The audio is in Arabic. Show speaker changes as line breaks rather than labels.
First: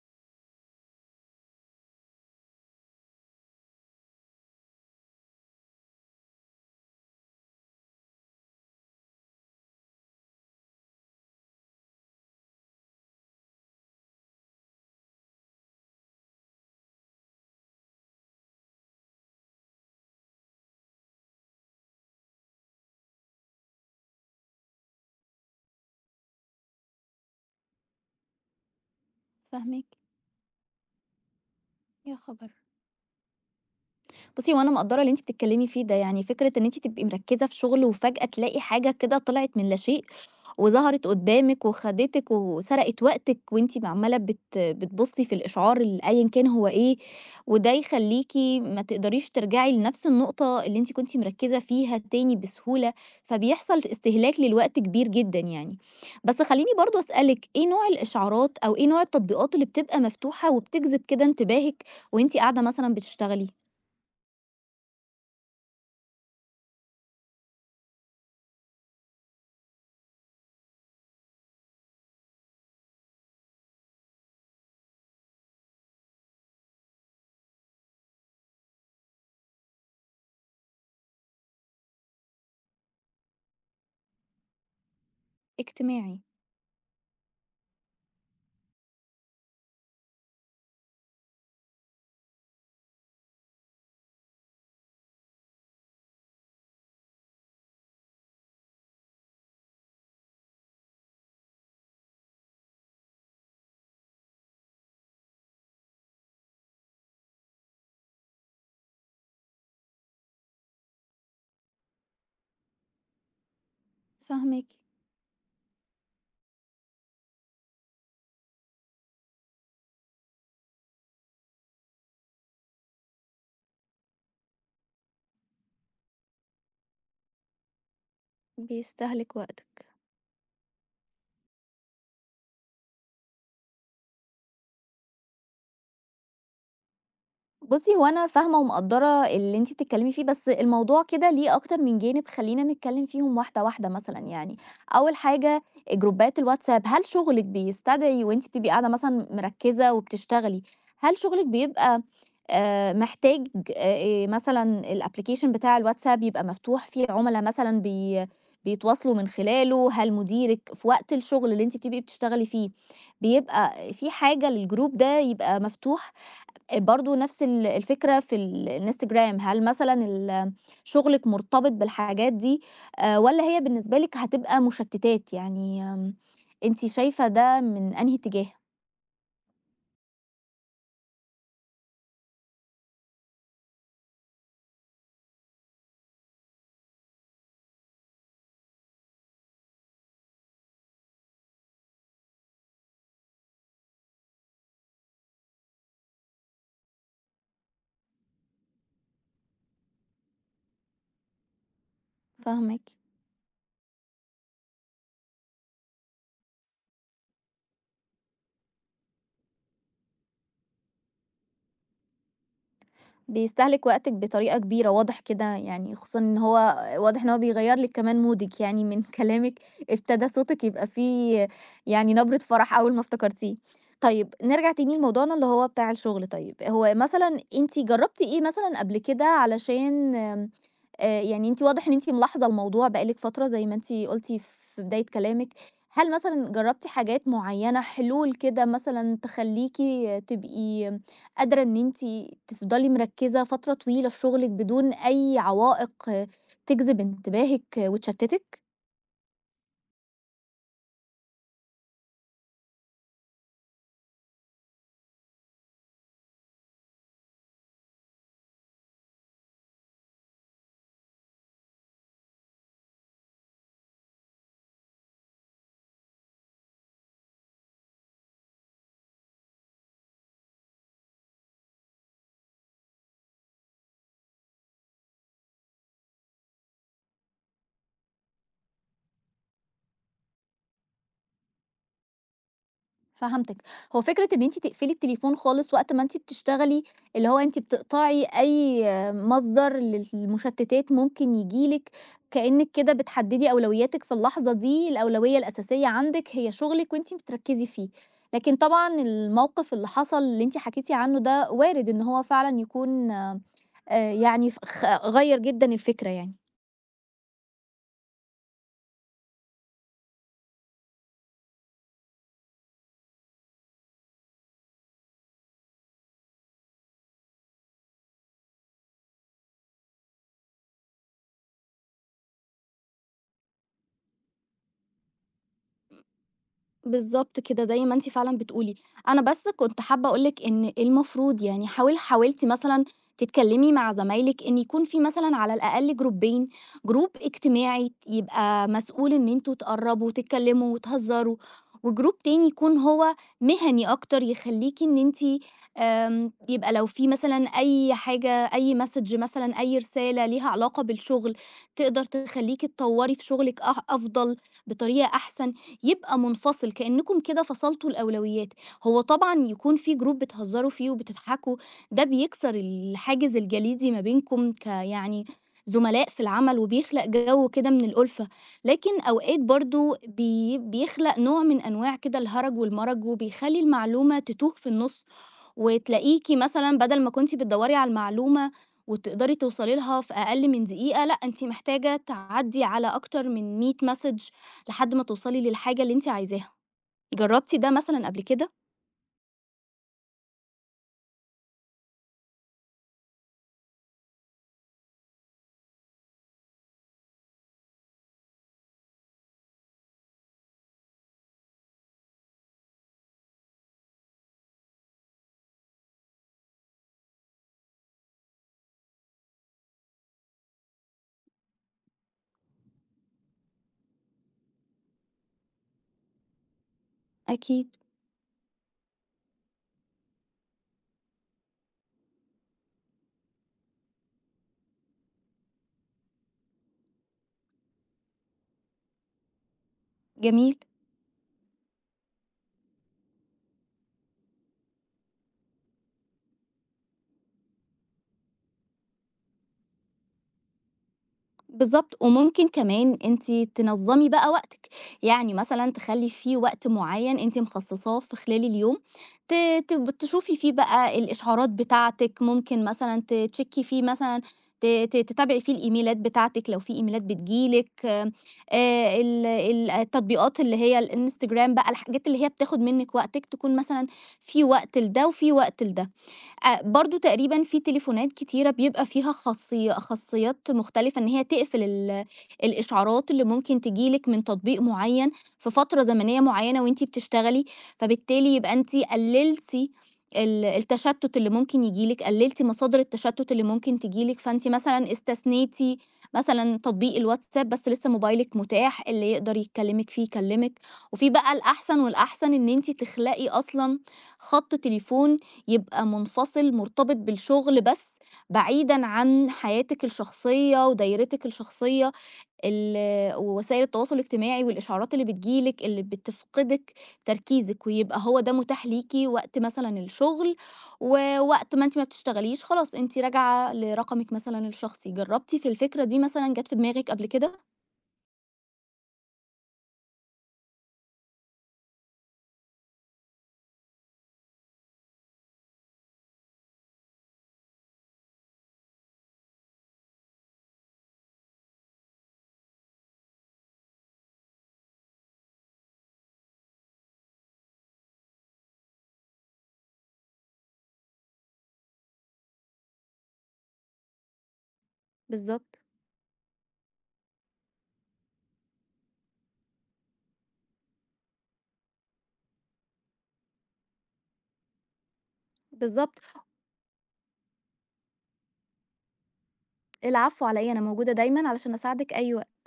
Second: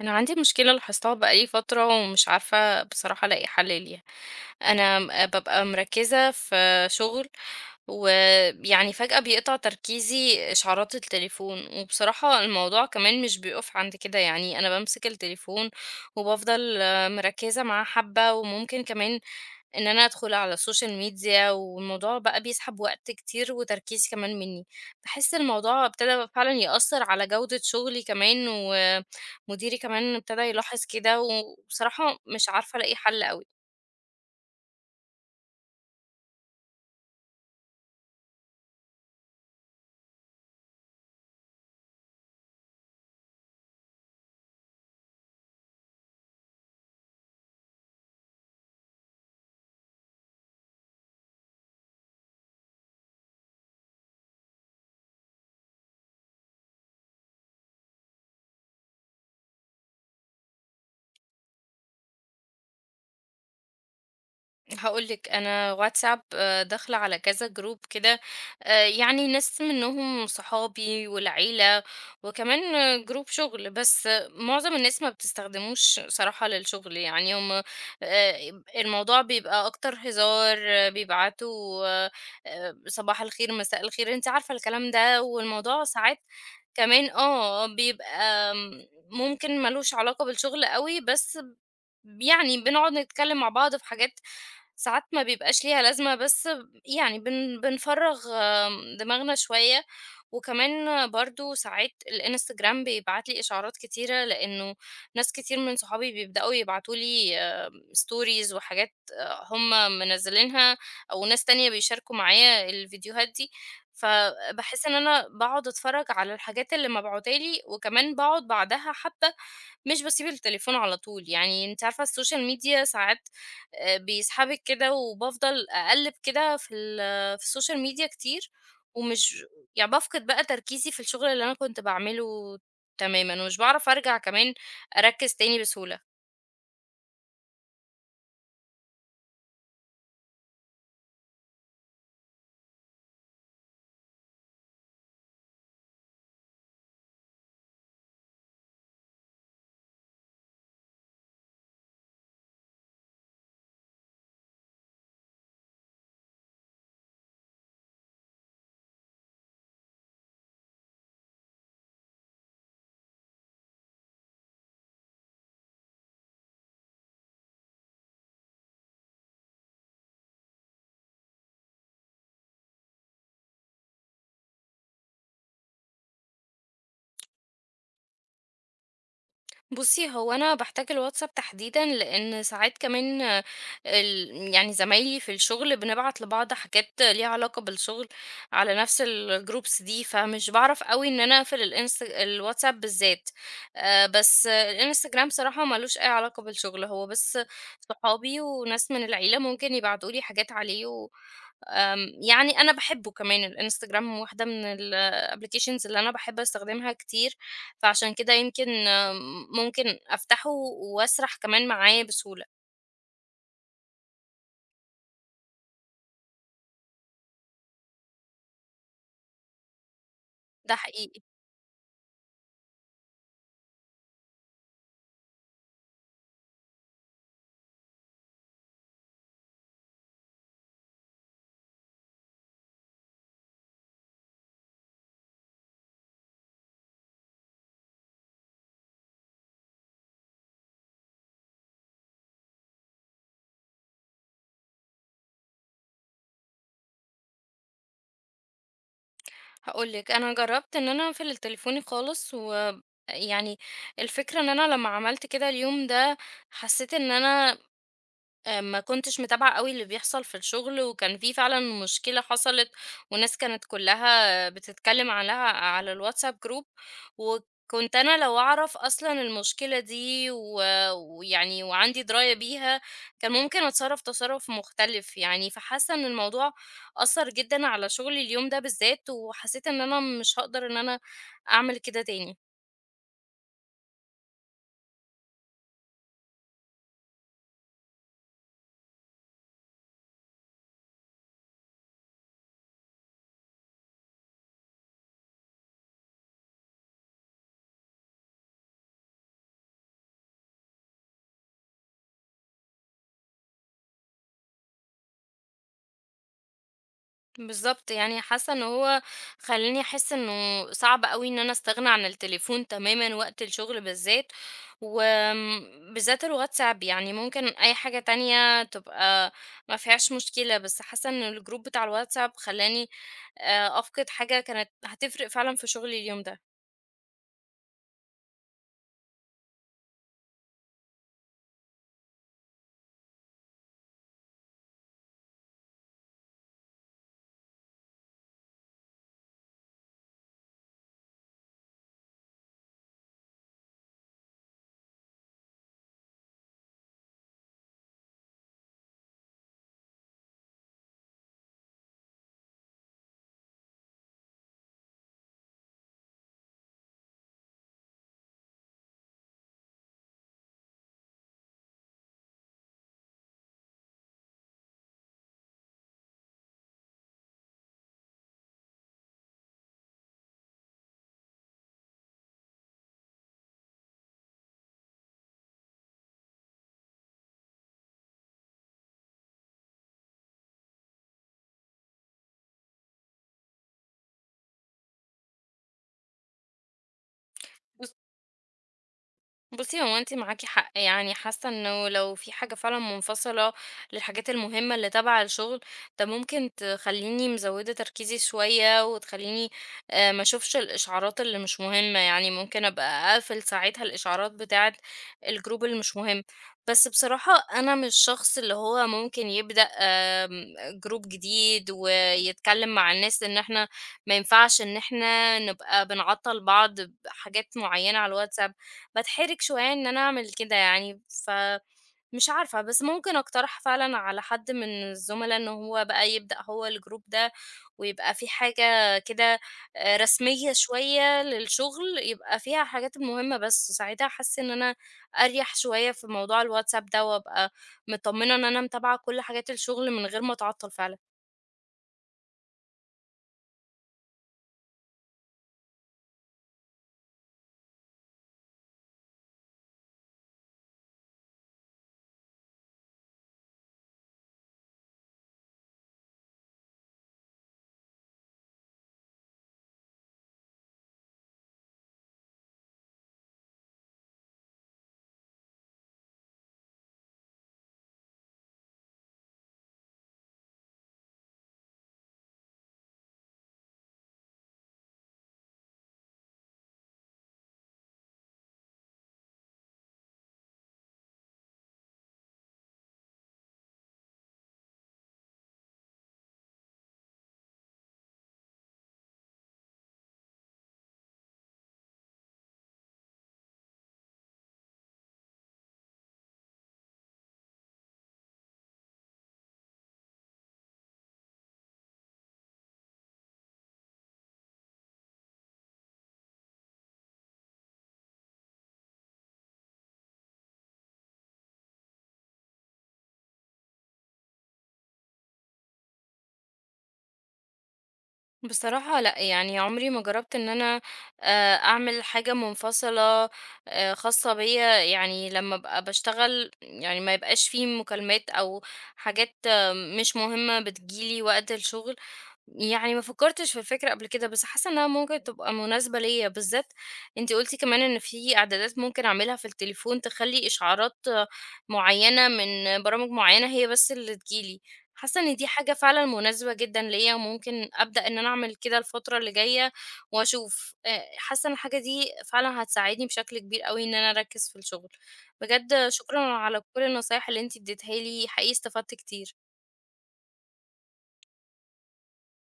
أنا عندي مشكلة لاحظتها بقى لي فترة ومش عارفة بصراحة ألاقي حل ليها. أنا بابقى مركزة في شغل، ويعني فجأة بيقطع تركيزي إشعارات التليفون، وبصراحة الموضوع كمان مش بيقف عند كده، يعني أنا بمسك التليفون وبفضل مركزة معاه حبة، وممكن كمان إن أنا أدخل على السوشيال ميديا، والموضوع بقى بيسحب وقت كتير وتركيز كمان منّي. باحس الموضوع ابتدى فعلًا يأثّر على جودة شغلي كمان، ومديري
فاهماكِ،
كمان ابتدى يلاحظ كده، وبصراحة
يا
مش
خبر!
عارفة ألاقي حل أوي.
بُصّي، هو أنا مقدّرة اللي أنتِ بتتكلّمي فيه ده، يعني فكرة إن أنتِ تبقي مركّزة في شغل وفجأة تلاقي حاجة كده طلعت من لا شيء، وظهرت قدّامِك وخدتِك وسرقت وقتِك وأنتِ عمّالة بتبُصّي في الإشعار أيًا كان هو إيه، وده يخلّيكِ ما تقدريش ترجعي لنفس النقطة اللي أنتِ كنتِ مركّزة فيها تاني بسهولة، فبيحصل استهلاك للوقت كبير جدًا يعني. بس خلّيني برضه أسألِك إيه نوع الإشعارات أو إيه نوع التطبيقات اللي بتبقى مفتوحة وبتجذب كده انتباهِك وأنتِ قاعدة مثلًا بتشتغلي؟
هاقول لِك، أنا واتساب داخلة على كذا جروب كده، يعني ناس منهم صحابي والعيلة، وكمان جروب شغل، بس معظم الناس ما بتستخدموش صراحة للشغل، يعني هم الموضوع بيبقى أكتر هزار، بيبعتوا صباح الخير، مساء الخير، أنتِ عارفة الكلام ده، والموضوع ساعات
اجتماعي،
كمان بيبقى ممكن ما لوش علاقة بالشغل أوي، بس يعني بنقعد نتكلم مع بعض في حاجات ساعات ما بيبقاش ليها لازمة، بس ب يعني بنفرّغ دماغنا شوية. وكمان برضه ساعات الإنستجرام بيبعت لي إشعارات كتيرة، لإنه ناس كتير من صحابي بيبدأوا يبعتوا لي stories وحاجات هم منزّلينها، أو ناس تانية بيشاركوا معايا الفيديوهات دي،
فاهماكِ،
فباحس إن أنا باقعد أتفرّج على الحاجات اللي مبعوتة لي، وكمان باقعد بعدها حبّة، مش باسيب التليفون على طول. يعني أنتِ عارفة السوشيال ميديا ساعات بيسحبِك كده، وبافضل أقلِّب كده في في السوشيال ميديا كتير،
بيستهلك
ومش
وقتِك.
يعني بافقد بقى تركيزي في الشغل اللي أنا كنت باعمله تمامًا، ومش باعرف أرجع كمان أركّز تاني بسهولة.
بُصّي، هو أنا فاهمة ومقدّرة اللي أنتِ بتتكلّمي فيه، بس الموضوع كده ليه أكتر من جانب، خلّينا نتكلّم فيهم واحدة، واحدة مثلًا يعني. أول حاجة جروبات الواتساب، هل شُغلِك بيستدعي وأنتِ بتبقي قاعدة مثلًا مركّزة وبتشتغلي، هل شُغلِك بيبقى محتاج، مثلًا الapplication بتاع الواتساب يبقى مفتوح فيه عُملا مثلًا بيتواصلوا من خلاله، هل مديرِك في وقت الشُغل اللي أنتِ بتبقي بتشتغلي فيه، بيبقى في حاجة للجروب ده يبقى مفتوح؟ برضه نفس الفكرة في الInstagram، هل مثلًا شغلِك مرتبط بالحاجات دي، والّا هي بالنسبة لِك هتبقى مشتتات؟ يعني أنتِ شايفة ده من أنهي اتجاه؟
بُصّي، هو أنا باحتاج الواتساب تحديدًا، لإن ساعات كمان ال يعني زمايلي في الشغل بنبعت لبعض حاجات ليها علاقة بالشغل على نفس الgroups دي، فمش باعرف أوي إن أنا أقفل الواتساب بالذات. بس الإنستجرام صراحة ما لوش أي علاقة بالشغل، هو بس صحابي وناس من العيلة ممكن يبعتوا لي حاجات عليه، و يعني أنا
فاهماكِ.
باحبه كمان، الإنستجرام واحدة من الapplications اللي أنا باحب أستخدمها كتير، فعشان كده يمكن ممكن أفتحه وأسرح كمان معاه بسهولة،
بيستهلك وقتِك بطريقة كبيرة، واضح كده يعني، خصوصًا إن هو واضح إن هو بيغيّر لِك كمان مودِك، يعني من كلامِك ابتدى صوتِك
ده
يبقى
حقيقي.
فيه يعني نبرة فرح أول ما افتكرتيه. طيب نرجع تاني لموضوعنا اللي هو بتاع الشغل، طيب، هو مثلًا أنتِ جرّبتِ إيه مثلًا قبل كده علشان يعني أنتِ واضح إن أنتِ ملاحظة الموضوع بقى لِك فترة زي ما أنتِ قُلتِ في بداية كلامِك، هل مثلًا جرّبتِ حاجات معيّنة، حلول كده مثلًا تخلّيكِ تبقي قادرة إن أنتِ تفضلي مركزة فترة طويلة في شغلِك بدون أي عوائق تجذب انتباهِك وتشتتِك؟
هاقول لِك، أنا جرّبت إن أنا أقفل التليفوني خالص، و يعني الفكرة إن أنا لمّا عملت كده اليوم ده، حسيت إن أنا ما كنتش متابعة أوي اللي بيحصل في الشغل، وكان في فعلًا مشكلة حصلت، والناس كانت كلّها بتتكلّم عليها على الWhatsApp group، وكنت أنا لو أعرف أصلًا المشكلة دي و ويعني وعندي دراية بيها، كان ممكن أتصرّف تصرُّف مختلف يعني. فحاسّة إن الموضوع أثّر جدًا على شغلي اليوم ده بالذات، وحسّيت إن أنا مش هاقدر إن أنا أعمل كده تاني.
فهمتِك. هو فكرة إن أنتِ تقفلي التليفون خالص وقت ما أنتِ بتشتغلي، اللي هو أنتِ بتقطعي أي مصدر للمشتتات ممكن ييجي لِك، كأنِك كده بتحددي أولوياتِك في اللحظة دي، الأولوية الأساسية عندِك هي شغلِك وأنتِ بتركزي فيه. لكن طبعًا الموقف اللي حصل اللي أنتِ حكيتِ عنه ده وارد إن هو فعلًا يكون يعني ف خ غيّر جدًا الفكرة يعني.
بالضبط، يعني حاسة إن هو خلّاني أحس إنه صعب أوي إن أنا أستغنى عن التليفون تمامًا وقت الشغل بالذات، وآمم بالذات الواتساب، يعني ممكن أي حاجة تانية تبقى ما فيهاش مشكلة، بس حاسة إن الجروب بتاع الواتساب خلّاني أفقد حاجة كانت هتفرق فعلًا في شغلي اليوم ده.
بالضبط كده، زي ما أنتِ فعلًا بتقولي. أنا بس كنت حابة أقول لِك إن إيه المفروض، يعني حاولتِ مثلًا تتكلّمي مع زمايلِك إن يكون في مثلًا على الأقل جروبين، جروب اجتماعي يبقى مسؤول إن أنتم تقرّبوا تتكلّموا وتهزّروا، وجروب تاني يكون هو مهني أكتر يخلّيكِ إن أنتِ يبقى لو في مثلًا أي حاجة، أي message مثلًا، أي رسالة ليها علاقة بالشغل، تقدر تخلّيكِ تطوّري في شغلِك أفضل بطريقة أحسن. يبقى منفصل كأنكم كده فصلتوا الأولويات، هو طبعًا يكون في جروب بتهزروا فيه وبتضحكوا ده بيكسر الحاجز الجليدي ما بينكم يعني زملاء في العمل، وبيخلق جو كده من الألفة، لكن أوقات برضه بيخلق نوع من أنواع كده الهرج والمرج، وبيخلّي المعلومة تتوه في النُص، وتلاقيكِ مثلًا بدل ما كنتِ بتدوّري على المعلومة وتقدري توصلي لها في أقل من دقيقة، لأ أنتِ محتاجة تعدّي على أكتر من 100 مسج لحد ما توصلي للحاجة اللي أنتِ عايزاها، جرّبتِ ده مثلًا قبل كده؟
بُصّي، هو أنتِ معاكِ حق، يعني حاسة إنه لو في حاجة فعلًا منفصلة للحاجات المهمة اللي تبع الشغل، ده ممكن تخلّيني مزوّدة تركيزي شوية، وتخلّيني ما أشوفش الإشعارات اللي مش مهمة، يعني ممكن أبقى أقفل ساعتها الإشعارات بتاعة الجروب اللي مش مهم. بس بصراحة أنا مش الشخص اللي هو ممكن يبدأ جروب جديد ويتكلم مع الناس إن إحنا ما ينفعش إن إحنا نبقى بنعطّل بعض بحاجات
أكيد.
معيّنة على الWhatsApp. باتحرج شوية إن أنا أعمل كده يعني، فمش عارفة، بس ممكن أقترح فعلًا على حد من الزملا إن هو بقى يبدأ هو الجروب ده، ويبقى في حاجة كده رسمية
جميل،
شوية للشغل، يبقى فيها الحاجات المهمة بس. ساعتها حاسة إن أنا أريح شوية في موضوع الواتساب ده، وأبقى متطمنة إن أنا متابعة كل حاجات الشغل من غير ما أتعطل فعلًا.
بالضبط، وممكن كمان أنتِ تنظّمي بقى وقتِك، يعني مثلًا تخلّي في وقت معيّن أنتِ مخصصاه في خلال اليوم ت تب تشوفي فيه بقى الإشعارات بتاعتِك، ممكن مثلًا تتشيكي فيه مثلًا، ت ت تتابعي فيه الإيميلات بتاعتِك لو في إيميلات بتيجي لِك، ال ال التطبيقات اللي هي الإنستجرام بقى، الحاجات اللي هي بتاخد منِّك وقتِك، تكون مثلًا في وقت لده وفي وقت لده. برضه تقريبًا في تليفونات كتيرة بيبقى فيها خاصيات مختلفة إن هي تقفل الإشعارات اللي ممكن تيجي لِك من تطبيق معيّن في فترة زمنية معيّنة وأنتِ بتشتغلي، فبالتالي يبقى أنتِ قلّلتِ التشتُّت اللي ممكن ييجي لِك، قلّلتِ مصادر التشتُّت اللي ممكن تيجي لِك، فأنتِ مثلًا استثنيتِ مثلًا تطبيق الواتساب بس لسه موبايلِك متاح، اللي يقدر يكلّمِك فيه يكلّمِك، وفي بقى الأحسن والأحسن إن أنتِ تخلقي أصلًا خَط تليفون يبقى منفصل، مرتبط بالشغل بس، بعيدًا عن حياتِك الشخصية ودايرتِك الشخصية ال ووسائل التواصل الاجتماعي والإشعارات اللي بتيجي لِك اللي بتفقدِك تركيزِك، ويبقى هو ده متاح ليكِ وقت مثلًا الشغل، ووقت ما أنتِ ما بتشتغليش خلاص أنتِ راجعة لرقمِك مثلًا الشخصي. جربتِ في الفكرة دي مثلًا، جات في دماغِك قبل كده؟
بصراحة لأ، يعني عمري ما جرّبت إن أنا أعمل حاجة منفصلة خاصة بيّا، يعني لمّا أبقى باشتغل يعني ما يبقاش في مكالمات أو حاجات مش مهمة بتيجي لي وقت الشغل. يعني ما فكرتش في الفكرة قبل كده، بس حاسة إنها ممكن تبقى مناسبة ليّا، بالذات أنتِ قُلتِ كمان إن في إعدادات ممكن أعملها في التليفون تخلّي إشعارات معيّنة من برامج معيّنة هي بس اللي تيجي لي. حاسة إن دي
بالضبط،
حاجة فعلًا مناسبة جدًا ليّا، وممكن أبدأ إن أنا أعمل كده الفترة اللي جاية وأشوف. حاسة إن الحاجة دي فعلًا هتساعدني بشكل كبير أوي إن أنا أركّز في الشغل. بجد
بالضبط.
شكرًا على كل النصايح اللي أنتِ اديتيها لي، حقيقي استفدت كتير.
العفو على إيه، أنا موجودة دايمًا علشان أساعدِك أي وقت.